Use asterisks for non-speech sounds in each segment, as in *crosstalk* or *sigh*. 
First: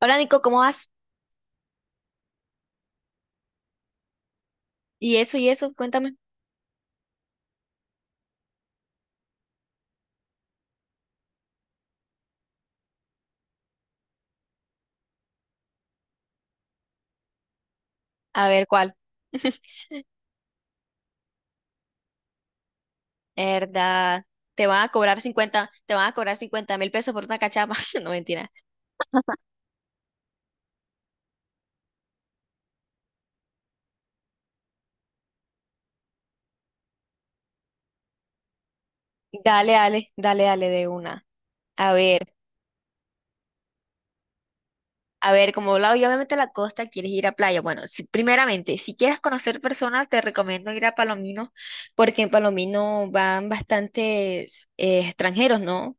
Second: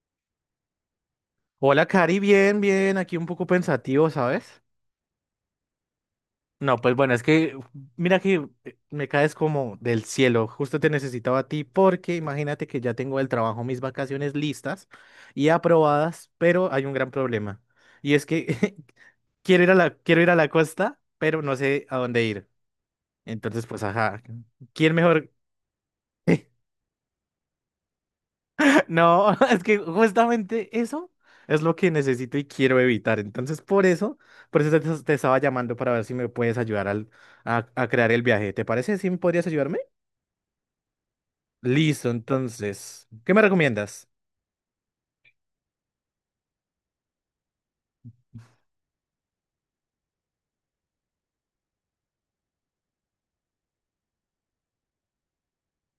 Hola Nico, ¿cómo vas? Hola, Cari, bien, bien, aquí un poco pensativo, ¿sabes? Y eso, cuéntame. No, pues bueno, es que mira que me caes como del cielo, justo te necesitaba a ti porque imagínate que ya tengo del trabajo mis vacaciones listas y aprobadas, pero hay un gran problema y es A ver, que ¿cuál? *laughs* *laughs* Quiero ir a la costa, pero no sé a dónde ir. Entonces, pues ajá, ¿Verdad? Te van a ¿quién cobrar mejor? 50 te van a cobrar *laughs* 50.000 pesos por una cachapa. *laughs* No, mentira. No, *laughs* es que justamente eso es lo que necesito y quiero evitar. Entonces, por eso te estaba llamando para ver si me puedes ayudar a crear el viaje. ¿Te parece? ¿Sí me podrías Dale, ayudarme? dale, dale, dale de una. A Listo, ver, entonces, ¿qué me recomiendas? a ver, como hablaba yo, obviamente a la costa, quieres ir a playa. Bueno, primeramente, si quieres conocer personas, te recomiendo ir a Palomino, porque en Palomino van bastantes extranjeros, ¿no?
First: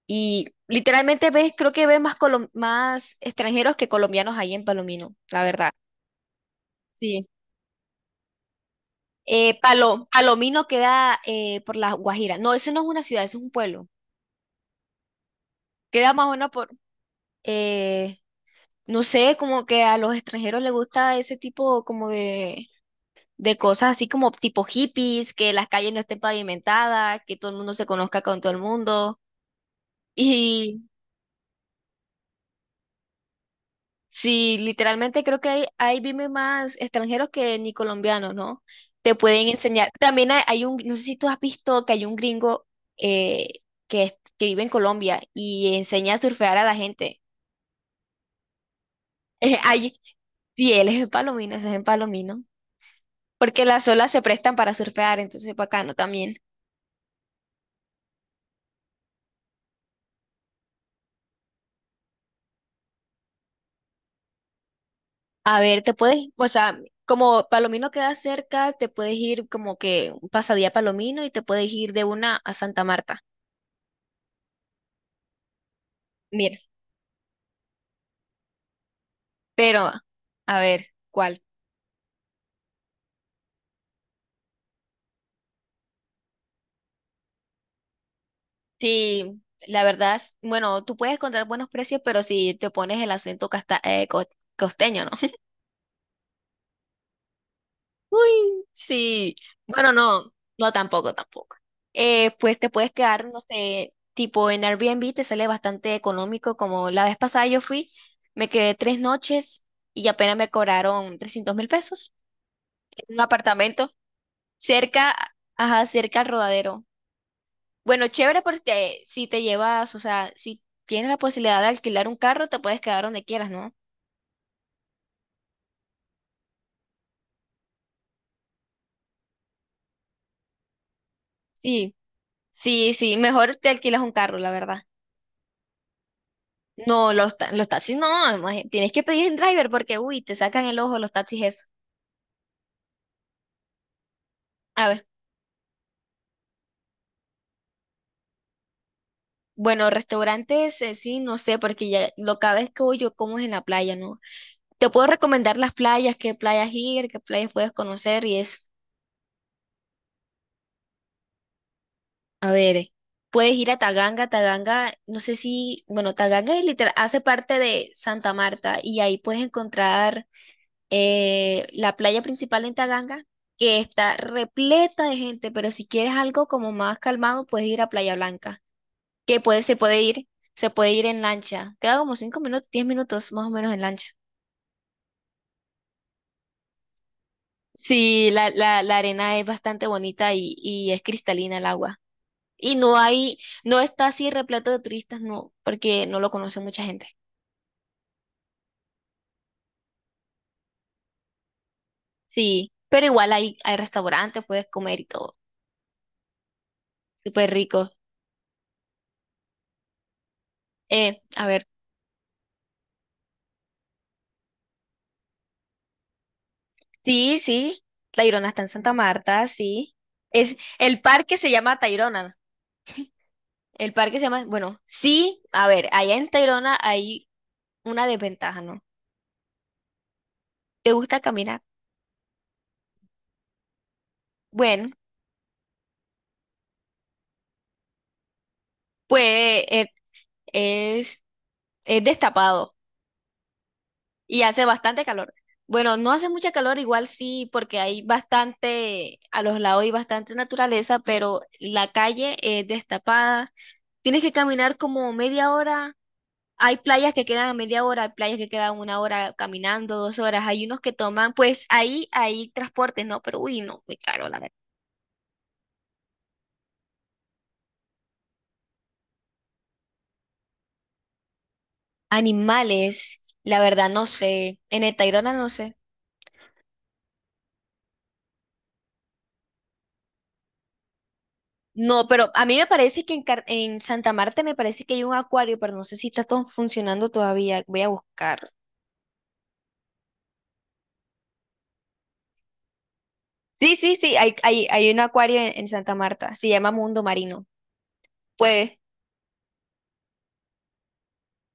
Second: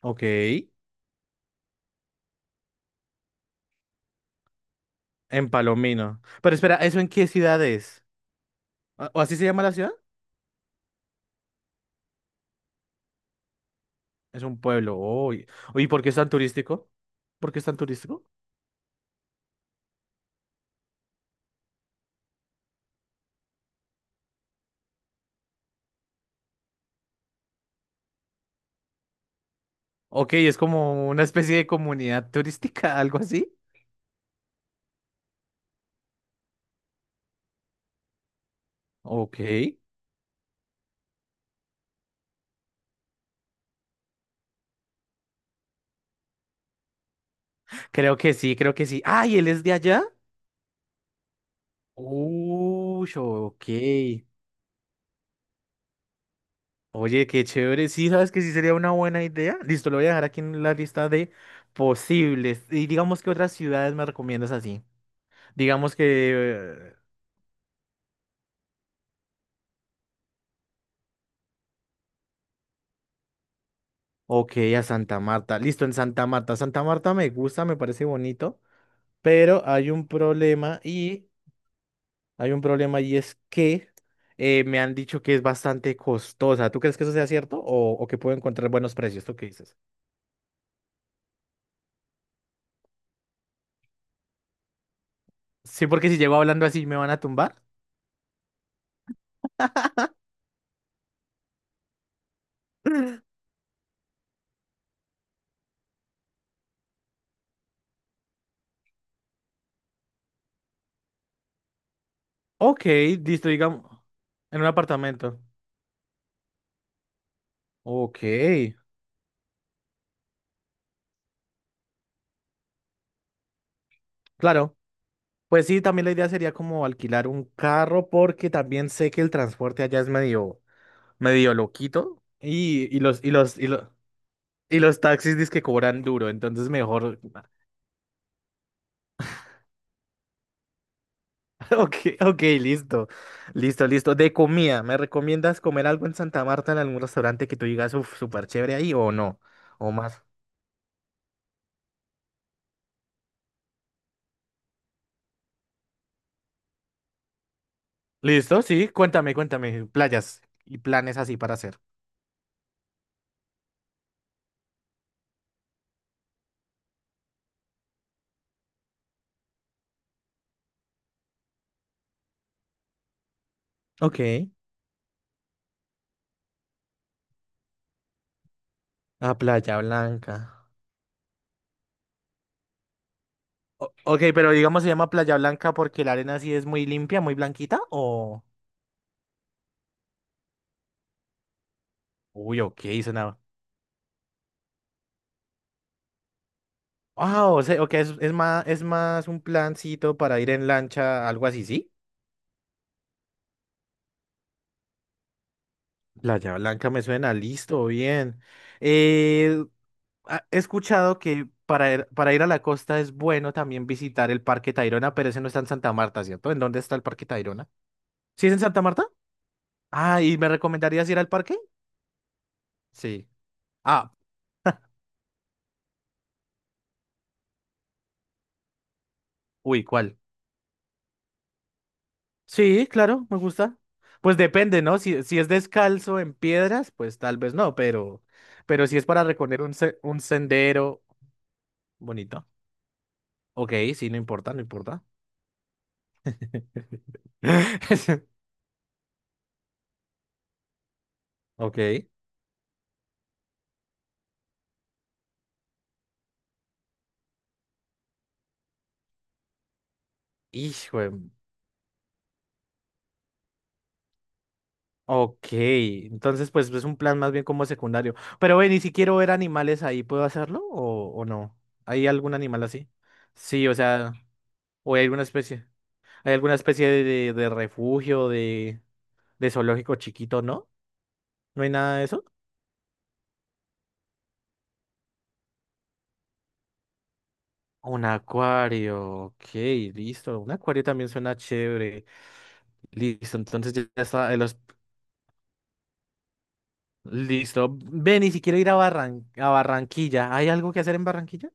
Ok, Y literalmente ves, creo que ves más extranjeros que colombianos ahí en Palomino, la en verdad. Palomino. Pero espera, ¿eso en Sí. qué ciudad es? ¿O así se llama la ciudad? Palomino queda por la Guajira. No, ese no es una ciudad, ese es un pueblo. Es un pueblo. Uy, uy, ¿por qué Queda es más tan o menos por, turístico? ¿Por qué es tan eh, turístico? no sé, como que a los extranjeros les gusta ese tipo como de cosas así como tipo hippies, que las calles no estén pavimentadas, que todo el mundo se conozca con todo el mundo. Ok, es como una especie de comunidad turística, *laughs* algo así. Sí, literalmente creo que ahí viven más extranjeros que ni colombianos, ¿no? Te Ok. pueden enseñar. También hay un, no sé si tú has visto que hay un gringo eh, que vive en Colombia y enseña a surfear a la gente. *laughs* Creo que sí, creo que sí. ¡Ay, él Eh, es de Hay, allá! sí, él es en Palomino, ese es en Palomino. Uy, ok. Porque las olas se prestan para surfear, entonces es bacano también. Oye, qué chévere. Sí, sabes que sí sería una buena idea. Listo, lo voy a dejar aquí en la lista de posibles. Y digamos que otras ciudades me recomiendas así. A ver, te Digamos que. puedes, o sea, eh, como Palomino queda cerca, te puedes ir como que un pasadía a Palomino y te puedes ir de una a Santa Marta. Ok, a Santa Marta. Listo, en Santa Marta. Mira. Santa Marta me gusta, me parece bonito. Pero Pero, hay un a problema ver, y. ¿cuál? Hay un problema y es que me han dicho que es bastante costosa. ¿Tú crees que eso sea cierto? O que puedo encontrar buenos precios? ¿Tú Sí, qué dices? la verdad, bueno, tú puedes encontrar buenos precios, pero si te pones el acento costeño, ¿no? *laughs* Sí, porque si llego hablando así, ¿me van a tumbar? Uy, sí. Bueno, no, no tampoco, tampoco. Pues te puedes quedar, no sé, tipo en Airbnb te sale bastante económico, como la vez pasada yo fui, me quedé 3 noches y apenas me cobraron 300.000 pesos Ok, en un listo, digamos, apartamento en un cerca, apartamento. ajá, cerca al rodadero. Bueno, Ok, chévere porque si te llevas, o sea, si tienes la posibilidad de alquilar un carro, te puedes quedar donde quieras, ¿no? claro. Pues sí, también la idea sería como alquilar un carro porque también sé que el transporte allá es medio, medio Sí, loquito sí, y, sí, mejor te alquilas un carro, la y verdad. los taxis dizque cobran duro, entonces No, mejor. Los *laughs* taxis no, tienes que pedir en driver porque, uy, te sacan el ojo los taxis eso. Ok, ok, listo, listo, listo. De comida, A ¿me ver, recomiendas comer algo en Santa Marta en algún restaurante que tú digas, uff, súper chévere ahí o no? bueno, O más. restaurantes, sí, no sé, porque ya lo cada vez que voy yo como es en la playa, ¿no? Te puedo recomendar las playas, qué playas ir, qué playas puedes conocer y eso. ¿Listo? Sí, cuéntame, cuéntame. Playas y planes así para hacer. A ver, puedes ir a Taganga, Taganga, no sé si, bueno, Taganga es literal, hace parte de Santa Marta y ahí puedes encontrar la playa principal en Taganga, que está Ok. repleta de gente, pero si quieres algo como más calmado, puedes ir a Playa Blanca, A que puede, Playa Blanca. se puede ir en lancha, queda como 5 minutos, 10 minutos más o menos en O- lancha. ok, pero digamos se llama Playa Blanca porque la arena sí es muy limpia, muy blanquita, Sí, o... la arena es bastante bonita y es cristalina el agua. Uy, Y ok, no hay, suena... no está así repleto de turistas, no, porque no lo conoce mucha gente. Ah, o sea, ok, es, es más un plancito para ir en lancha, algo así, ¿sí? Sí, pero igual hay restaurantes, puedes comer y todo. Playa Blanca me suena, Súper rico. listo, bien. Eh, he escuchado A que ver, para ir a la costa es bueno también visitar el Parque Tayrona, pero ese no está en Santa Marta, ¿cierto? ¿En dónde está el Parque sí, Tayrona? sí, ¿Sí Tayrona es en está en Santa Santa Marta? Marta, sí. Ah, ¿y me Es, el recomendarías ir al parque se parque? llama Tayrona. Sí. El Ah, parque se llama, bueno, sí, a ver, allá en Tayrona hay una desventaja, ¿no? uy, ¿cuál? ¿Te gusta caminar? Sí, claro, me gusta. Pues depende, Bueno, ¿no? Si, si es descalzo en piedras, pues tal vez no, pero si es pues para recorrer eh, un sendero es, es bonito. destapado. Ok, sí, no Y importa, no hace importa. bastante calor. Bueno, no hace mucha calor, igual sí, porque hay *laughs* bastante, a los lados hay bastante naturaleza, pero la Ok. calle es destapada. Tienes que caminar como media hora. Hay playas que quedan a media hora, hay playas que quedan 1 hora caminando, 2 horas. Hay unos que Hijo, de toman, pues ahí hay transportes, ¿no? Pero uy, no, muy caro, la verdad. ok. Entonces, pues es un plan más bien como secundario. Pero ven, y si quiero ver animales ahí, ¿puedo hacerlo o no? ¿Hay algún animal así? Animales, la Sí, o verdad, no sea, sé. En el o hay alguna Tayrona no especie. sé. ¿Hay alguna especie de refugio, de zoológico chiquito, no? ¿No hay nada de No, eso? pero a mí me parece que en Santa Marta me parece que hay un acuario, pero no sé si está todo funcionando todavía. Voy a Un buscar. acuario, ok, listo. Un acuario también suena chévere. Listo, entonces Sí, ya sí, sí, está. hay, Los... hay, hay un acuario en Santa Marta, se llama Mundo Marino. Listo. Ve, ni siquiera ir Pues, a Barran... a Barranquilla. ¿Hay algo que hacer en Barranquilla?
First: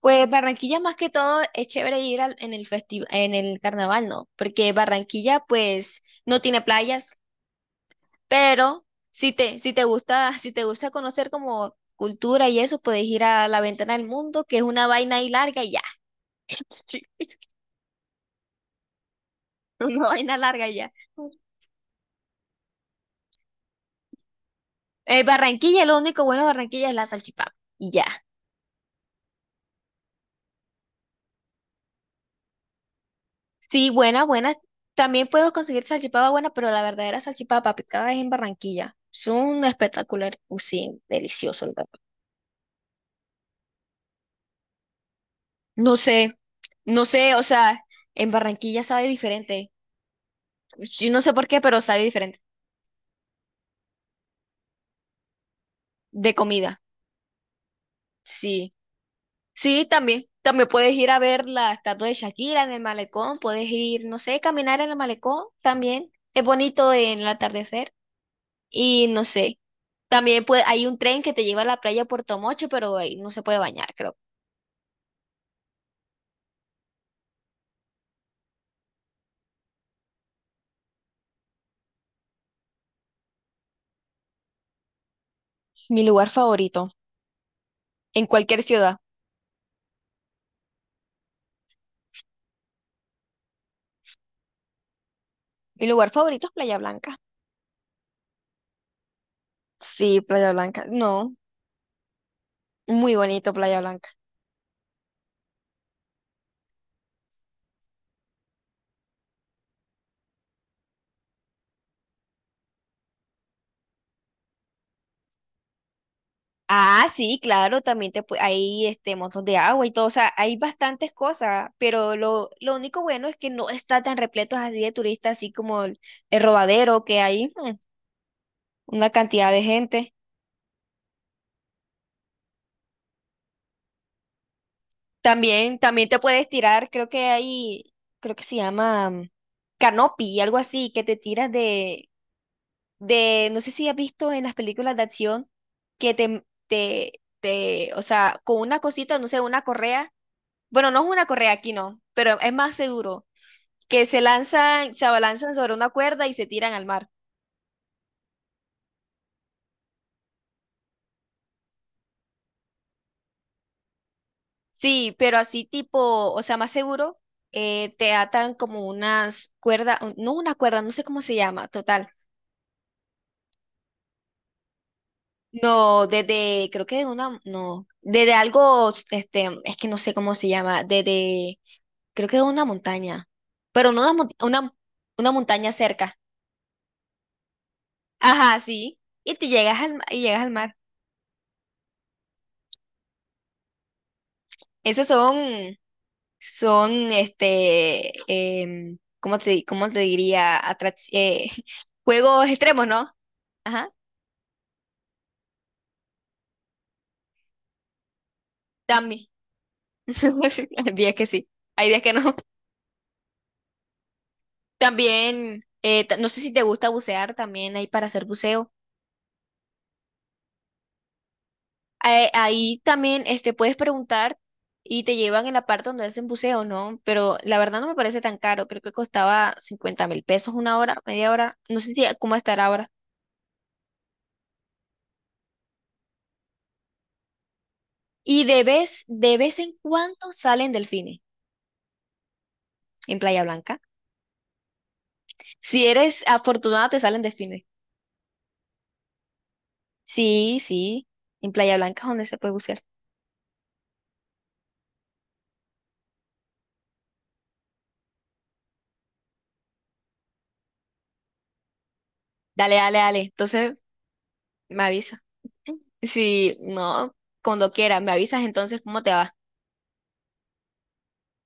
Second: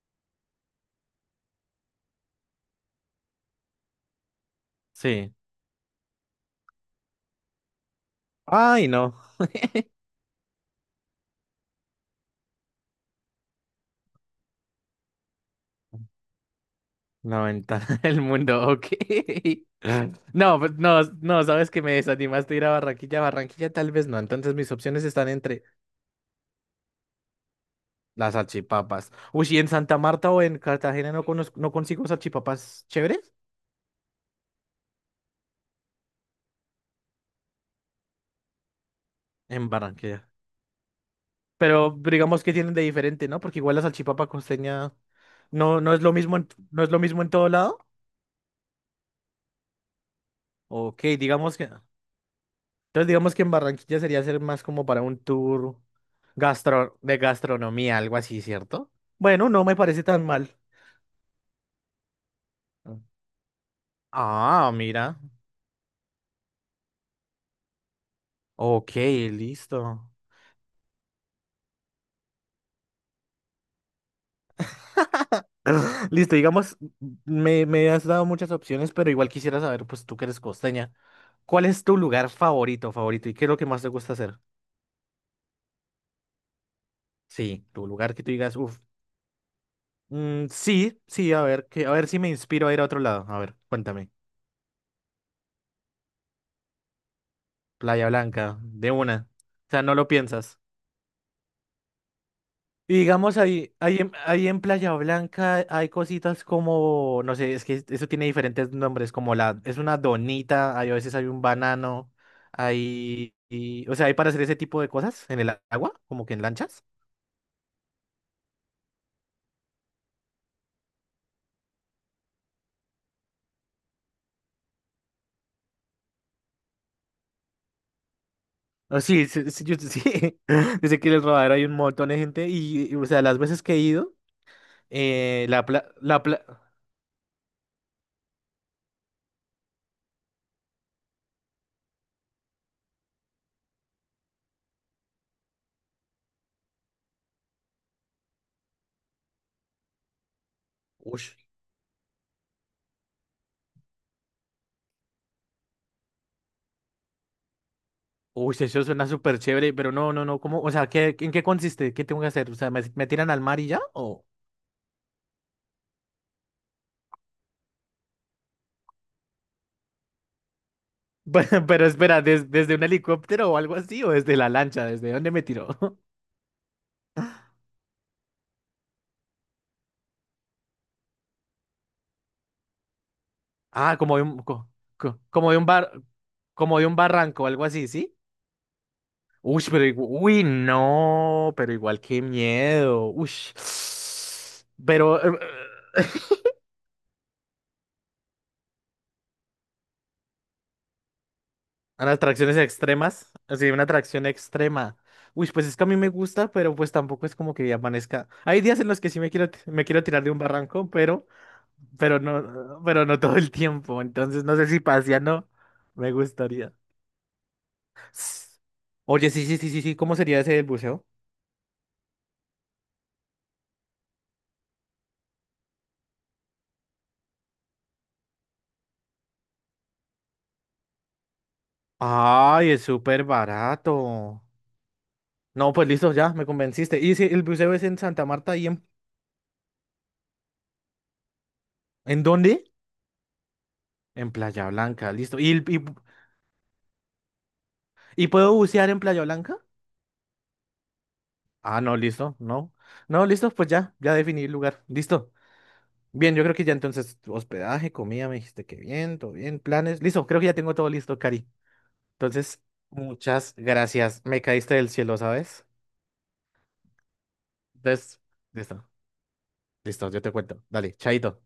pues Barranquilla más que todo es chévere ir en el en el carnaval, ¿no? Porque Sí. Barranquilla pues no tiene playas, pero Ay, no. Si te gusta conocer como cultura y eso, puedes ir a la Ventana del Mundo, que es una vaina ahí larga y ya. *laughs* Sí, La ventana *laughs* del mundo, ok. una vaina No, larga pues, y ya. no, no, sabes que me desanimaste a ir a Barranquilla. Barranquilla tal vez no. Entonces mis opciones están entre Barranquilla, lo único bueno de Barranquilla es la salchipapa. Y ya. las salchipapas. Uy, ¿y en Santa Marta o en Cartagena no, no consigo salchipapas chéveres? Sí, buena, buena. También puedo conseguir salchipapa buena, pero la verdadera salchipapa picada es en Barranquilla. Es un En Barranquilla. espectacular, sí, delicioso. La verdad. Pero digamos que tienen de diferente, ¿no? Porque igual la salchipapa costeña No no es lo sé, mismo en, no es lo no mismo en sé, o todo lado. sea, en Barranquilla sabe diferente. Ok, Yo no sé por digamos qué, que. pero Entonces sabe diferente. digamos que en Barranquilla sería ser más como para un tour De comida, gastro, de gastronomía, algo así, sí. ¿cierto? Bueno, no me Sí, parece tan también. mal. También puedes ir a ver la estatua de Shakira en el malecón, puedes ir, no sé, Ah, caminar en el mira. malecón también. Es bonito en el atardecer. Ok, Y no sé. listo. También hay un tren que te lleva a la playa Puerto Mocho, pero ahí no se puede bañar, creo. Listo, digamos, me has dado muchas opciones, pero igual quisiera saber, pues tú que eres costeña, ¿cuál es tu lugar favorito, favorito? ¿Y qué es lo que más te gusta hacer? Mi lugar favorito, Sí, tu lugar que en tú digas, cualquier uff, ciudad. sí, sí, a ver, que, a ver si me inspiro a ir a otro lado. A ver, cuéntame. Mi lugar favorito es Playa Blanca. Playa Blanca, de una. O sea, no lo Sí, Playa piensas. Blanca. No, Y muy digamos bonito ahí, Playa Blanca. Ahí en Playa Blanca hay cositas como, no sé, es que eso tiene diferentes nombres, como la, es una donita, hay, a veces hay un banano, o sea, hay para hacer ese tipo de cosas en el agua, como que en lanchas. Ah, sí, claro, hay este montón de agua y todo, o sea, hay bastantes cosas, pero lo único bueno es que no está tan repleto así de turistas, así como el Rodadero, que hay Ah, una sí, sí, cantidad de sí, yo- sí. gente. *laughs* Dice que en el rodadero hay un montón de gente y, o sea, las veces que he ido, eh, la También, pla, también te la pla, puedes tirar, creo que hay, creo que se llama canopy, algo así, que te tiras no sé si has visto en las películas de acción, que te, o sea, con una cosita, no sé, una correa, bueno, no es uy, una correa aquí, no, pero es más seguro, que se lanzan, se abalanzan sobre una cuerda y se tiran al mar. uy, eso suena súper chévere, pero no, no, no, ¿cómo? O sea, ¿qué, en qué consiste? ¿Qué tengo que hacer? O sea, ¿me, me tiran al mar y ya? Sí, pero así tipo, o sea, más seguro, te atan como unas cuerdas, no una cuerda, no sé cómo se Bueno, *laughs* llama, pero total. espera, ¿desde un helicóptero o algo así? ¿O desde la lancha? ¿Desde dónde me tiró? No, *laughs* desde, creo que de una, no, desde algo, este, es que no sé cómo se llama, desde, creo que de una montaña, pero Ah, no una, como de un, co- co- una como de un montaña bar, cerca. como de un barranco o algo así, ¿sí? Ajá, sí, Uy, pero igu- y llegas uy, al mar. no, pero igual qué miedo. Uy. *sighs* Esos Pero, este, ¿cómo te diría? *laughs* A las juegos atracciones extremos, ¿no? extremas. Así, una Ajá, atracción extrema. Uy, pues es que a mí me gusta, pero pues tampoco es como que amanezca. Hay días en los que sí también. Me quiero tirar de un *laughs* Sí, barranco, hay días que sí, hay días que no. Pero no todo el tiempo. Entonces no sé si paseando También, me no sé si te gustaría. gusta bucear, también hay para hacer S- buceo. Oye, sí, sí, sí, sí, sí. ¿Cómo sería ese del buceo? Ahí también este, puedes preguntar y te llevan en la parte donde hacen buceo, ¿no? Pero la verdad no me parece tan caro, creo que costaba 50.000 pesos 1 hora, media hora, no sé si cómo estará Ay, es ahora. súper barato. No, pues listo, ya, me convenciste. Y si el buceo es en Santa Y Marta de y vez, de vez en cuando salen delfines ¿en dónde? en Playa Blanca. En Playa Blanca, listo. ¿Y, Si eres afortunada, te salen delfines. y puedo bucear en Playa Blanca? Sí, sí, en Playa Ah, no, Blanca es donde listo, se puede no. bucear. No, listo, pues ya, ya definí el lugar. Listo. Bien, yo creo que ya entonces hospedaje, comida, me dijiste que bien, todo bien, planes. Listo, creo que ya tengo todo listo, Cari. Entonces, Dale, dale, dale. muchas Entonces gracias. Me caíste me del cielo, avisa. ¿sabes? Si no, cuando quieras, me Entonces, avisas entonces listo, cómo te va. listo, yo te cuento. Dale, chaito.